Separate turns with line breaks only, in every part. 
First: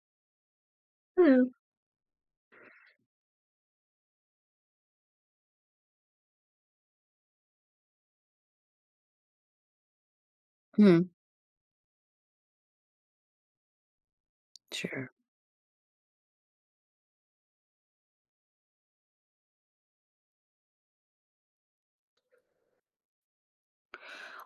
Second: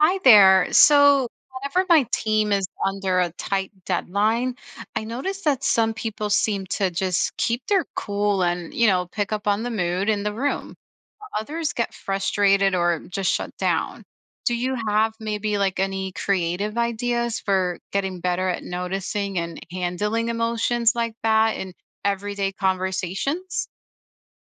Hi there. So,
Hmm.
whenever my team is under a tight deadline, I notice that some people seem to just keep their cool and pick up on the mood in the room.
Hmm.
Others get frustrated or just shut down. Do you
Sure.
have maybe like any creative ideas for getting better at noticing and handling emotions like that in everyday conversations?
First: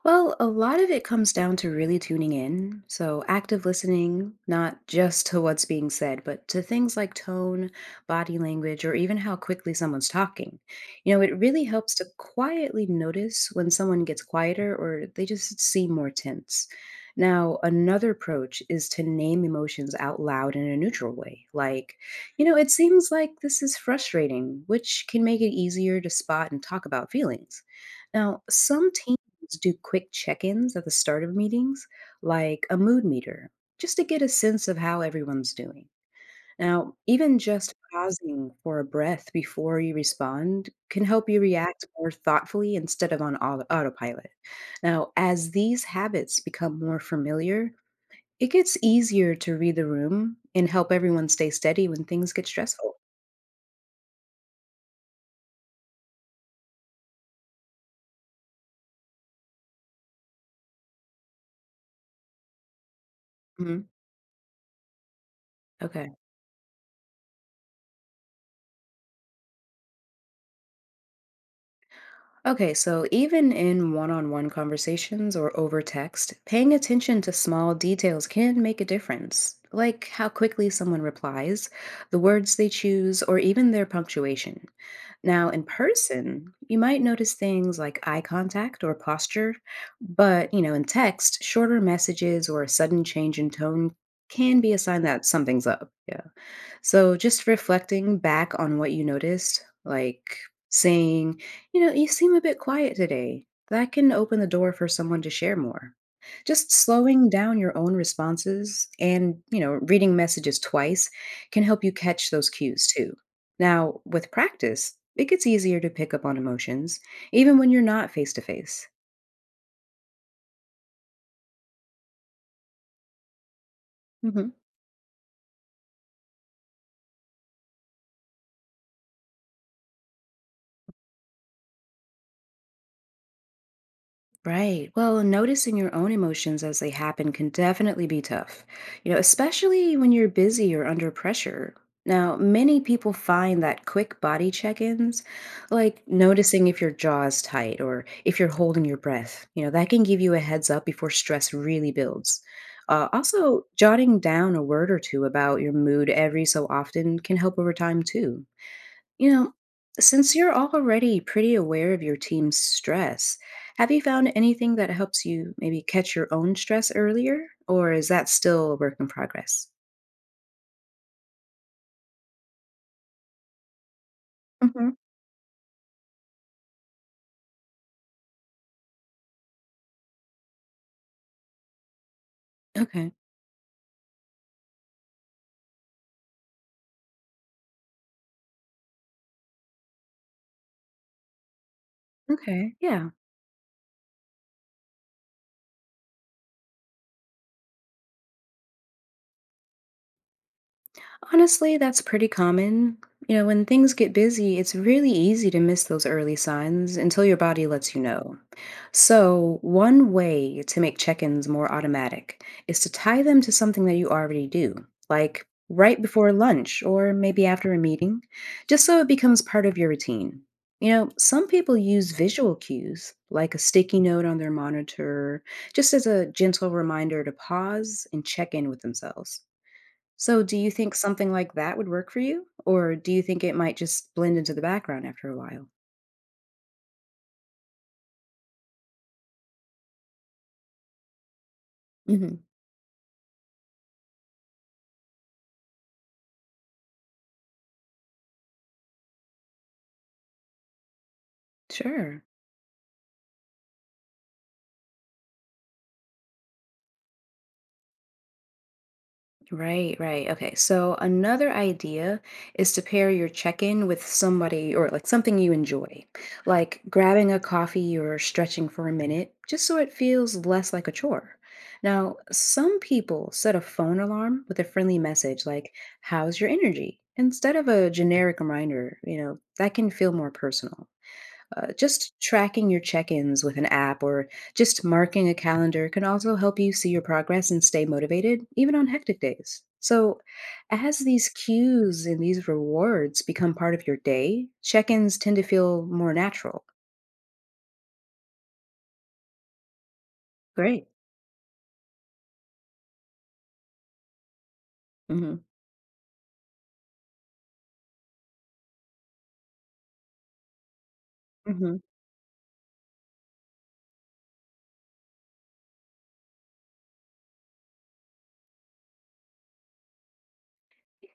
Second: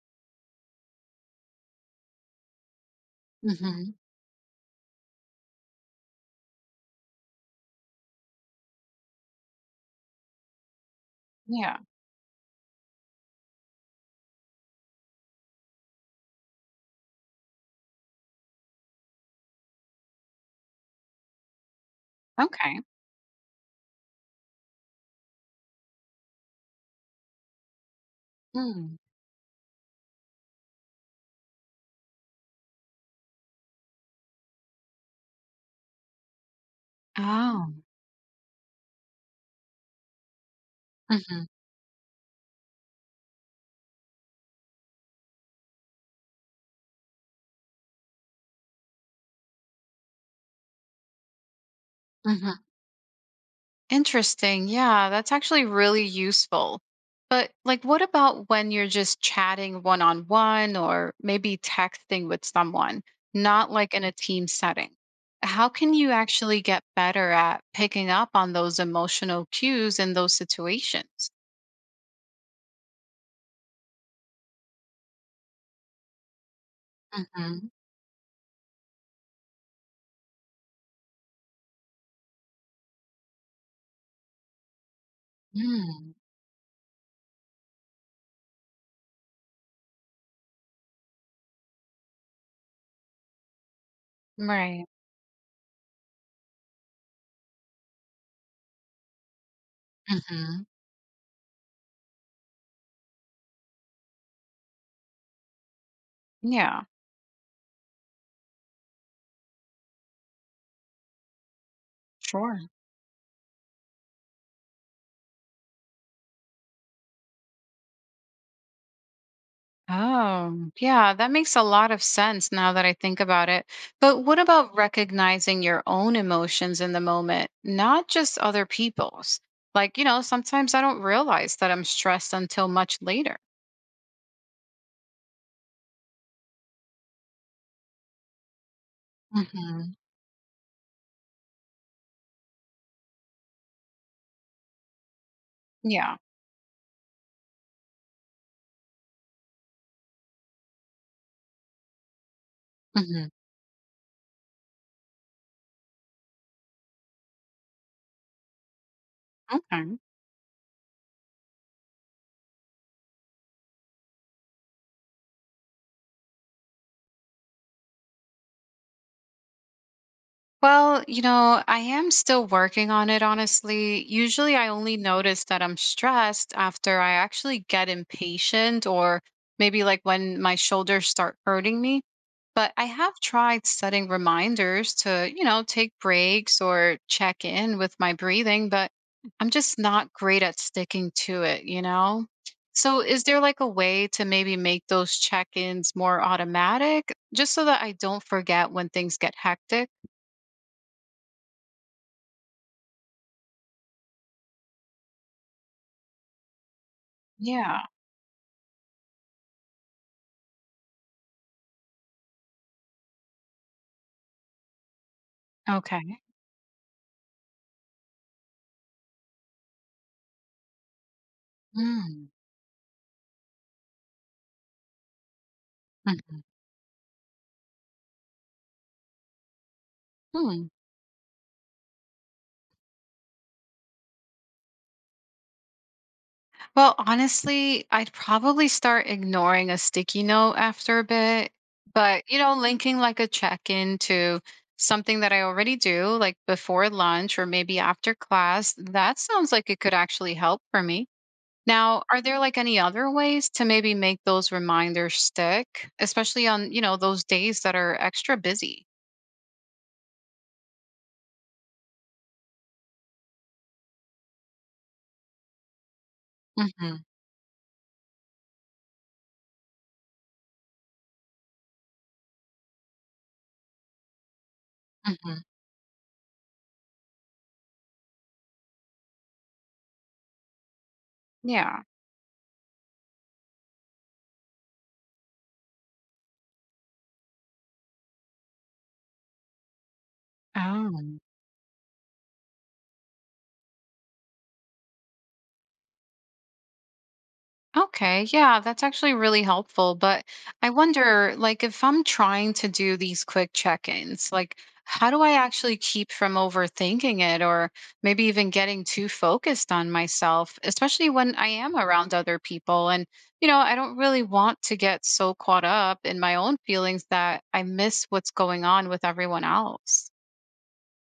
Well, a lot of it comes down to really tuning in. So, active
Hmm.
listening, not just to what's being said, but to things like tone, body language, or even how quickly someone's talking. You know, it really
Yeah.
helps to quietly notice when someone gets quieter or they just seem more tense. Now, another approach is to name emotions out loud in a neutral way, like, you know, it
Okay.
seems like this is frustrating, which can make it easier to spot and talk about feelings. Now, some
Mm.
let do quick check ins at the start of meetings, like a mood meter, just to get a sense of how everyone's doing. Now, even
Oh.
just pausing for a breath before you respond can help you
Hmm.
react more thoughtfully instead of on autopilot. Now, as these habits become more familiar, it gets easier to read the room and help everyone stay steady when things get
Hmm.
stressful.
Interesting. Yeah, that's actually really useful. But like what about when you're just chatting one on one or maybe texting with someone, not
Mhm.
like in a team setting? How can you
Okay.
actually get better at picking up on those emotional cues in those situations?
Okay, so even in one on one conversations or over text, paying attention to
Mm-hmm.
small details can make a difference, like how quickly someone replies, the words they choose, or even their punctuation. Now, in
Mm.
person, you might notice things like eye contact or posture, but you know, in text, shorter messages or a sudden change in tone can be a
Right.
sign that something's up. Yeah. So, just reflecting back on what you noticed, like
Hmm.
saying, you know, you seem a bit quiet today, that can open the door for someone to share more. Just
Yeah.
slowing down your own responses and, you know, reading messages twice can help you catch those
Sure.
cues too. Now, with practice, it gets easier to pick up on emotions, even when you're not face to face.
Oh, yeah, that makes a lot of sense now that I think about it. But what
Mm-hmm.
about recognizing your own emotions in the moment, not just other people's? Like, sometimes I don't realize that I'm stressed until much later.
Right. Well, noticing your own emotions as they happen can definitely be tough, you know,
Hmm.
especially when you're busy or under pressure. Now, many people find that quick body check ins, like
Yeah.
noticing if your jaw is tight or if you're holding your breath, you know, that can give you a heads up before stress really builds.
Hmm.
Also, jotting down a word or two about your mood every so often can help over time, too. You know,
Okay.
since you're already pretty aware of your team's stress, have you found anything that helps you maybe catch your own stress earlier? Or is that still a work in progress?
Well, I am still working on it, honestly. Usually, I
Hmm.
only notice that I'm stressed after I actually get impatient or maybe like when my shoulders start hurting me. But I have
Okay.
tried setting reminders to, take breaks or check in with my breathing, but I'm just not great at sticking to it, you know?
Okay.
So,
Yeah.
is there like a way to maybe make those check ins more automatic just so that I don't forget when things get hectic?
Honestly, that's pretty common. You know, when things get busy, it's really easy to miss those early signs until your body
Yeah.
lets you know. So, one way to make check ins more automatic is to tie them to something that you already do, like right
Okay.
before lunch or maybe after a meeting, just so it becomes part of your routine. You know, some people use
Mm.
visual cues, like a sticky note on their monitor, just as a
Mhm.
gentle reminder to pause and check in with themselves. So, do
Hmm.
you think something like that would work for you? Or do you think it might just blend into the background after a while?
Well, honestly, I'd probably start ignoring a sticky note after a bit, but
Hmm.
linking like a check in to something that I already do, like before lunch or maybe after class, that sounds like it could actually help for me. Now, are
Sure.
there like any other ways to maybe make those reminders stick, especially on, those days that are extra busy?
Right, right. Okay. So, another idea is to pair your check in with somebody or like something you enjoy, like
Hmm.
grabbing a coffee or stretching for a minute, just so it feels less like a chore. Now, some people set a phone alarm with a friendly
Hmm.
message like, "How's your energy?" instead of a generic reminder, you know, that can feel more personal.
Yeah.
Just tracking your check ins with an app or just marking a calendar can also help you see your progress and stay motivated, even on hectic days. So, as
Oh.
these cues and these rewards become part of your day, check ins tend to feel more natural.
Okay, yeah, that's actually really helpful. But I
Great.
wonder, like, if I'm trying to do these quick check-ins, like, how do I
Hmm.
actually keep from overthinking it or maybe even getting too focused on myself, especially when I am
Hmm.
around other people? And, I don't really want to get so caught up in my own feelings that I miss what's going on with everyone else.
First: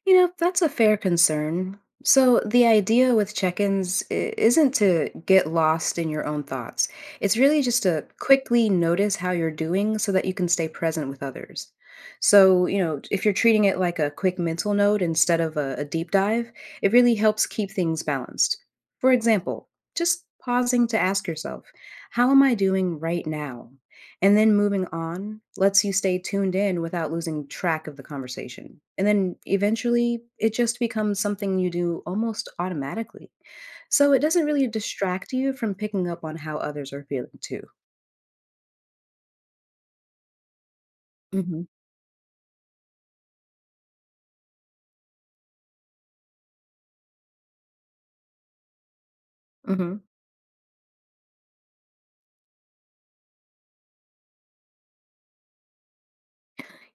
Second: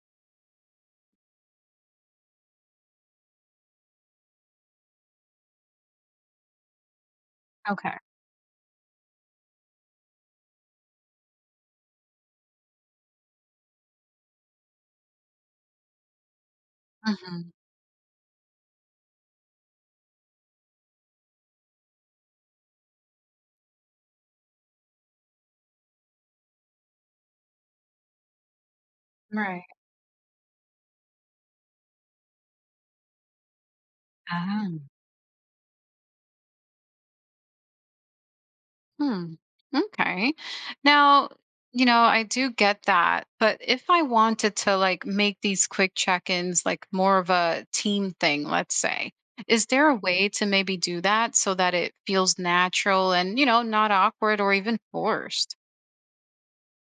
You know, that's a fair concern. So, the idea with check ins isn't to get lost in your own thoughts. It's really just
Okay.
to quickly notice how you're doing so that you can stay present with others. So, you know, if you're treating it like a quick mental note instead of a deep dive, it really helps
Hmm.
keep things balanced. For example, just pausing to ask yourself, how am I doing right now? And then moving on lets you stay tuned in without losing track of the conversation. And then
Right.
eventually, it just becomes something you do almost automatically. So it doesn't really distract you from picking up on how others are feeling too.
Hmm. Okay. Now,
Hmm.
I do get that, but if I wanted to like make these quick check-ins like more of a team thing, let's say, is there a
Hmm.
way to maybe do that so that it feels natural and, not awkward or even forced?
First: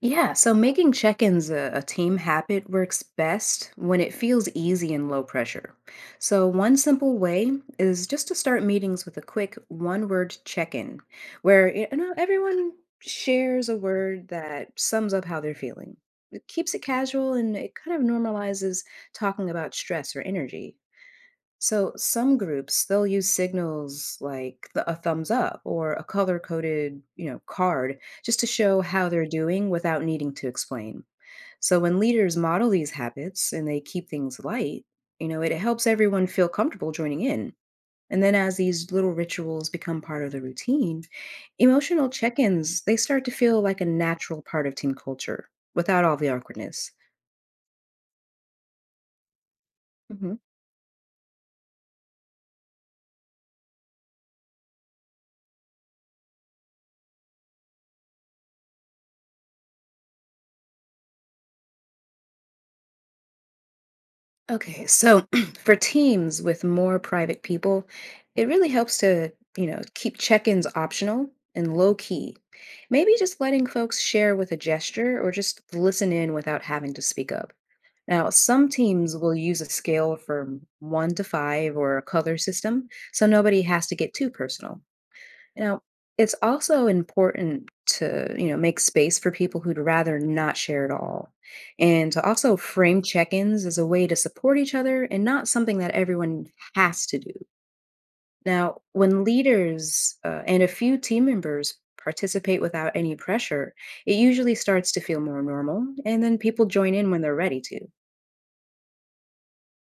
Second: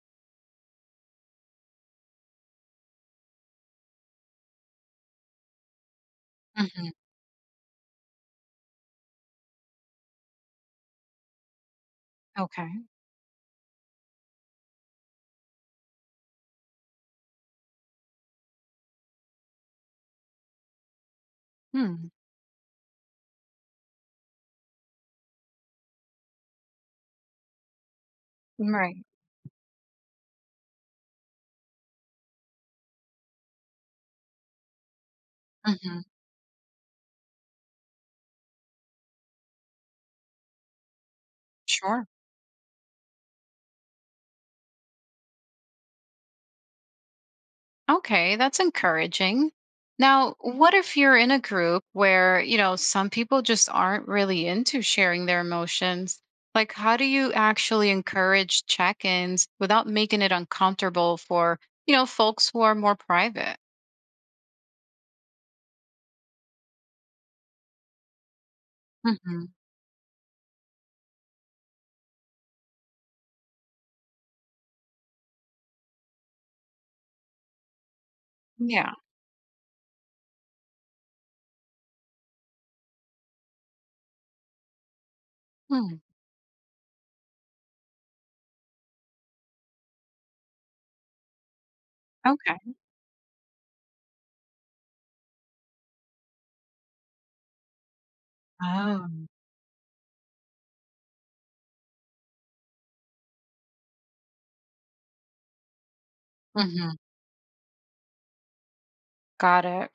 Yeah, so making check ins a team habit works best when it feels easy and low pressure. So, one
Hmm.
simple way is just to start meetings with a quick one word check in, where you know, everyone
Okay.
shares a word that sums up how they're feeling. It keeps it casual and it kind of normalizes talking about stress or energy. So
Hmm.
some groups they'll use signals like a thumbs up or a color-coded, you know, card just to show
Right.
how they're doing without needing to explain. So when leaders model these habits and they keep things light, you know, it helps
Hmm.
everyone feel comfortable joining in. And then as these little rituals become part of the routine,
Sure.
emotional check-ins they start to feel like a natural part of team culture without all the awkwardness.
Okay, that's encouraging. Now, what if you're in a group where, some people just aren't really into sharing their emotions? Like, how do you actually encourage check ins without making it uncomfortable for, folks who are more private?
Okay, so for teams with more private people, it really helps to,
Hmm.
you know, keep check ins optional and low key. Maybe just letting folks share with a gesture or just listen in without having to speak up. Now, some
Yeah.
teams will use a scale from one to five or a color system, so nobody has to get too personal. Now,
Hmm.
it's also important to, you know, make space for people who'd rather not share at all. And to also
Okay.
frame check-ins as a way to support each other and not something that everyone has to do. Now,
Oh.
when leaders and a few team members participate without any pressure, it usually starts to feel more normal, and then people join
Hmm.
in when they're ready to.
Got it.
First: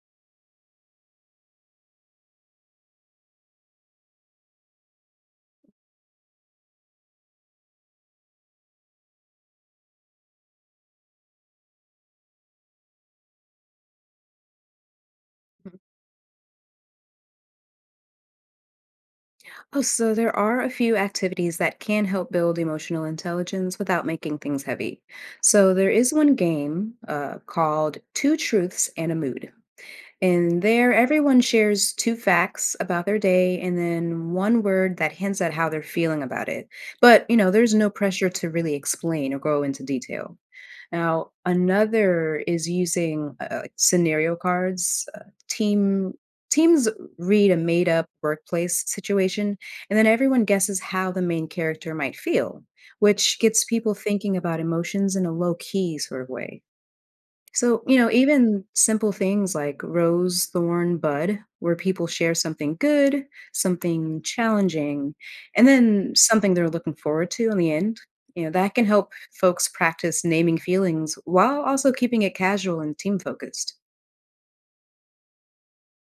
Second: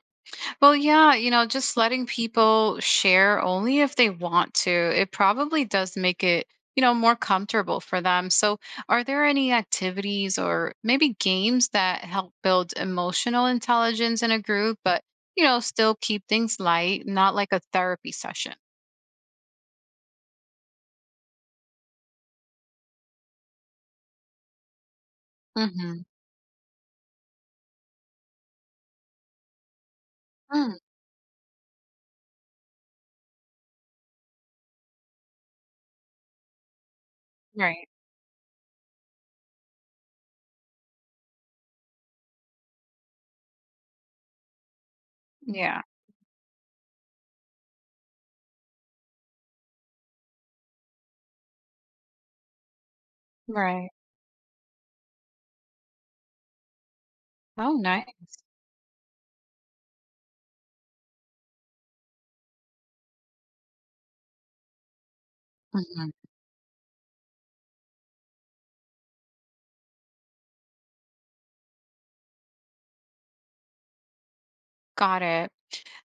Well, yeah, just letting people share only if they want to, it probably does make it, more comfortable for them. So, are there any activities or maybe games that help build emotional intelligence in a group, but,
Mhm.
still keep things light, not like a therapy session?
Oh, so there are a few activities that can help build emotional intelligence without making things heavy. So there
Mm-hmm.
is one game called Two Truths and a Mood. And
Mm,
there, everyone shares two facts about their day and then one word that hints at how they're feeling about it. But, you know, there's
right.
no pressure to really explain or go into detail. Now, another is using like scenario cards.
Yeah.
Team Teams read a made-up workplace situation, and then everyone guesses how the main character might feel, which gets
Right.
people thinking about emotions in a low-key sort of way.
Oh,
So, you know,
nice.
even simple things like rose, thorn, bud, where people share something good, something challenging, and then
Hmm.
something they're looking forward to in the end, you know, that can help folks practice naming feelings while also keeping it casual and team focused.
Got it.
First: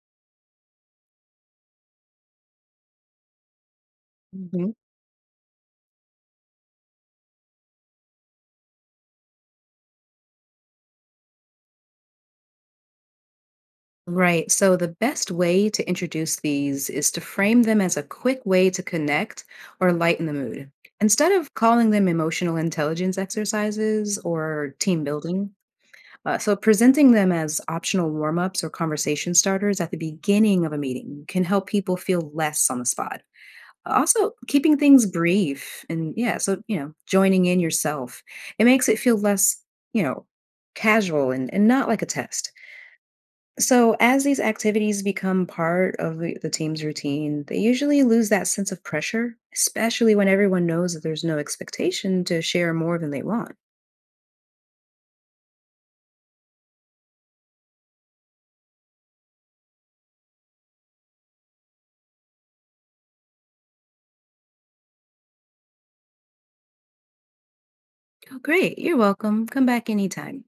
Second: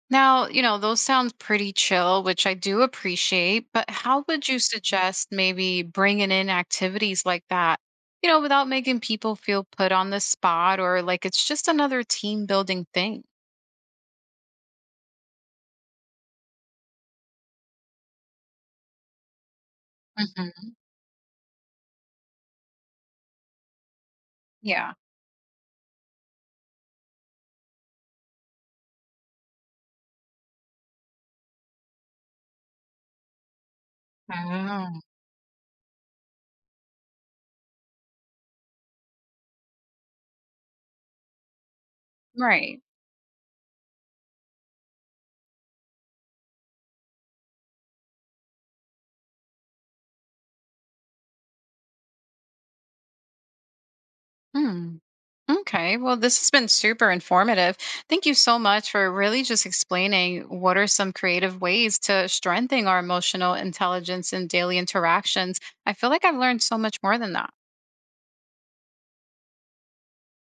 Now, those sound pretty chill, which I do appreciate, but how would you
Mhm.
suggest maybe bringing in activities like that, without making people feel put on the spot or like it's just another team building thing?
Right. So, the best way to introduce these is to frame them as a quick way to connect or lighten the
Hmm.
mood. Instead of calling them emotional intelligence exercises or
Yeah.
team building, presenting them as optional warm ups or conversation starters at the beginning of a meeting can help people feel less on the spot. Also, keeping
Oh,
things brief and yeah, so, you know, joining in yourself, it makes it feel less, you know, casual and, not like a test.
right.
So, as these activities become part of the team's routine, they usually lose that sense of pressure, especially when everyone knows that there's no expectation to share more than they want.
Hmm. Okay. Well, this has been super informative. Thank you so much for really just explaining what are some creative ways to strengthen our emotional intelligence and daily interactions. I feel like I've learned so much more than that.
Oh, great. You're welcome. Come back anytime.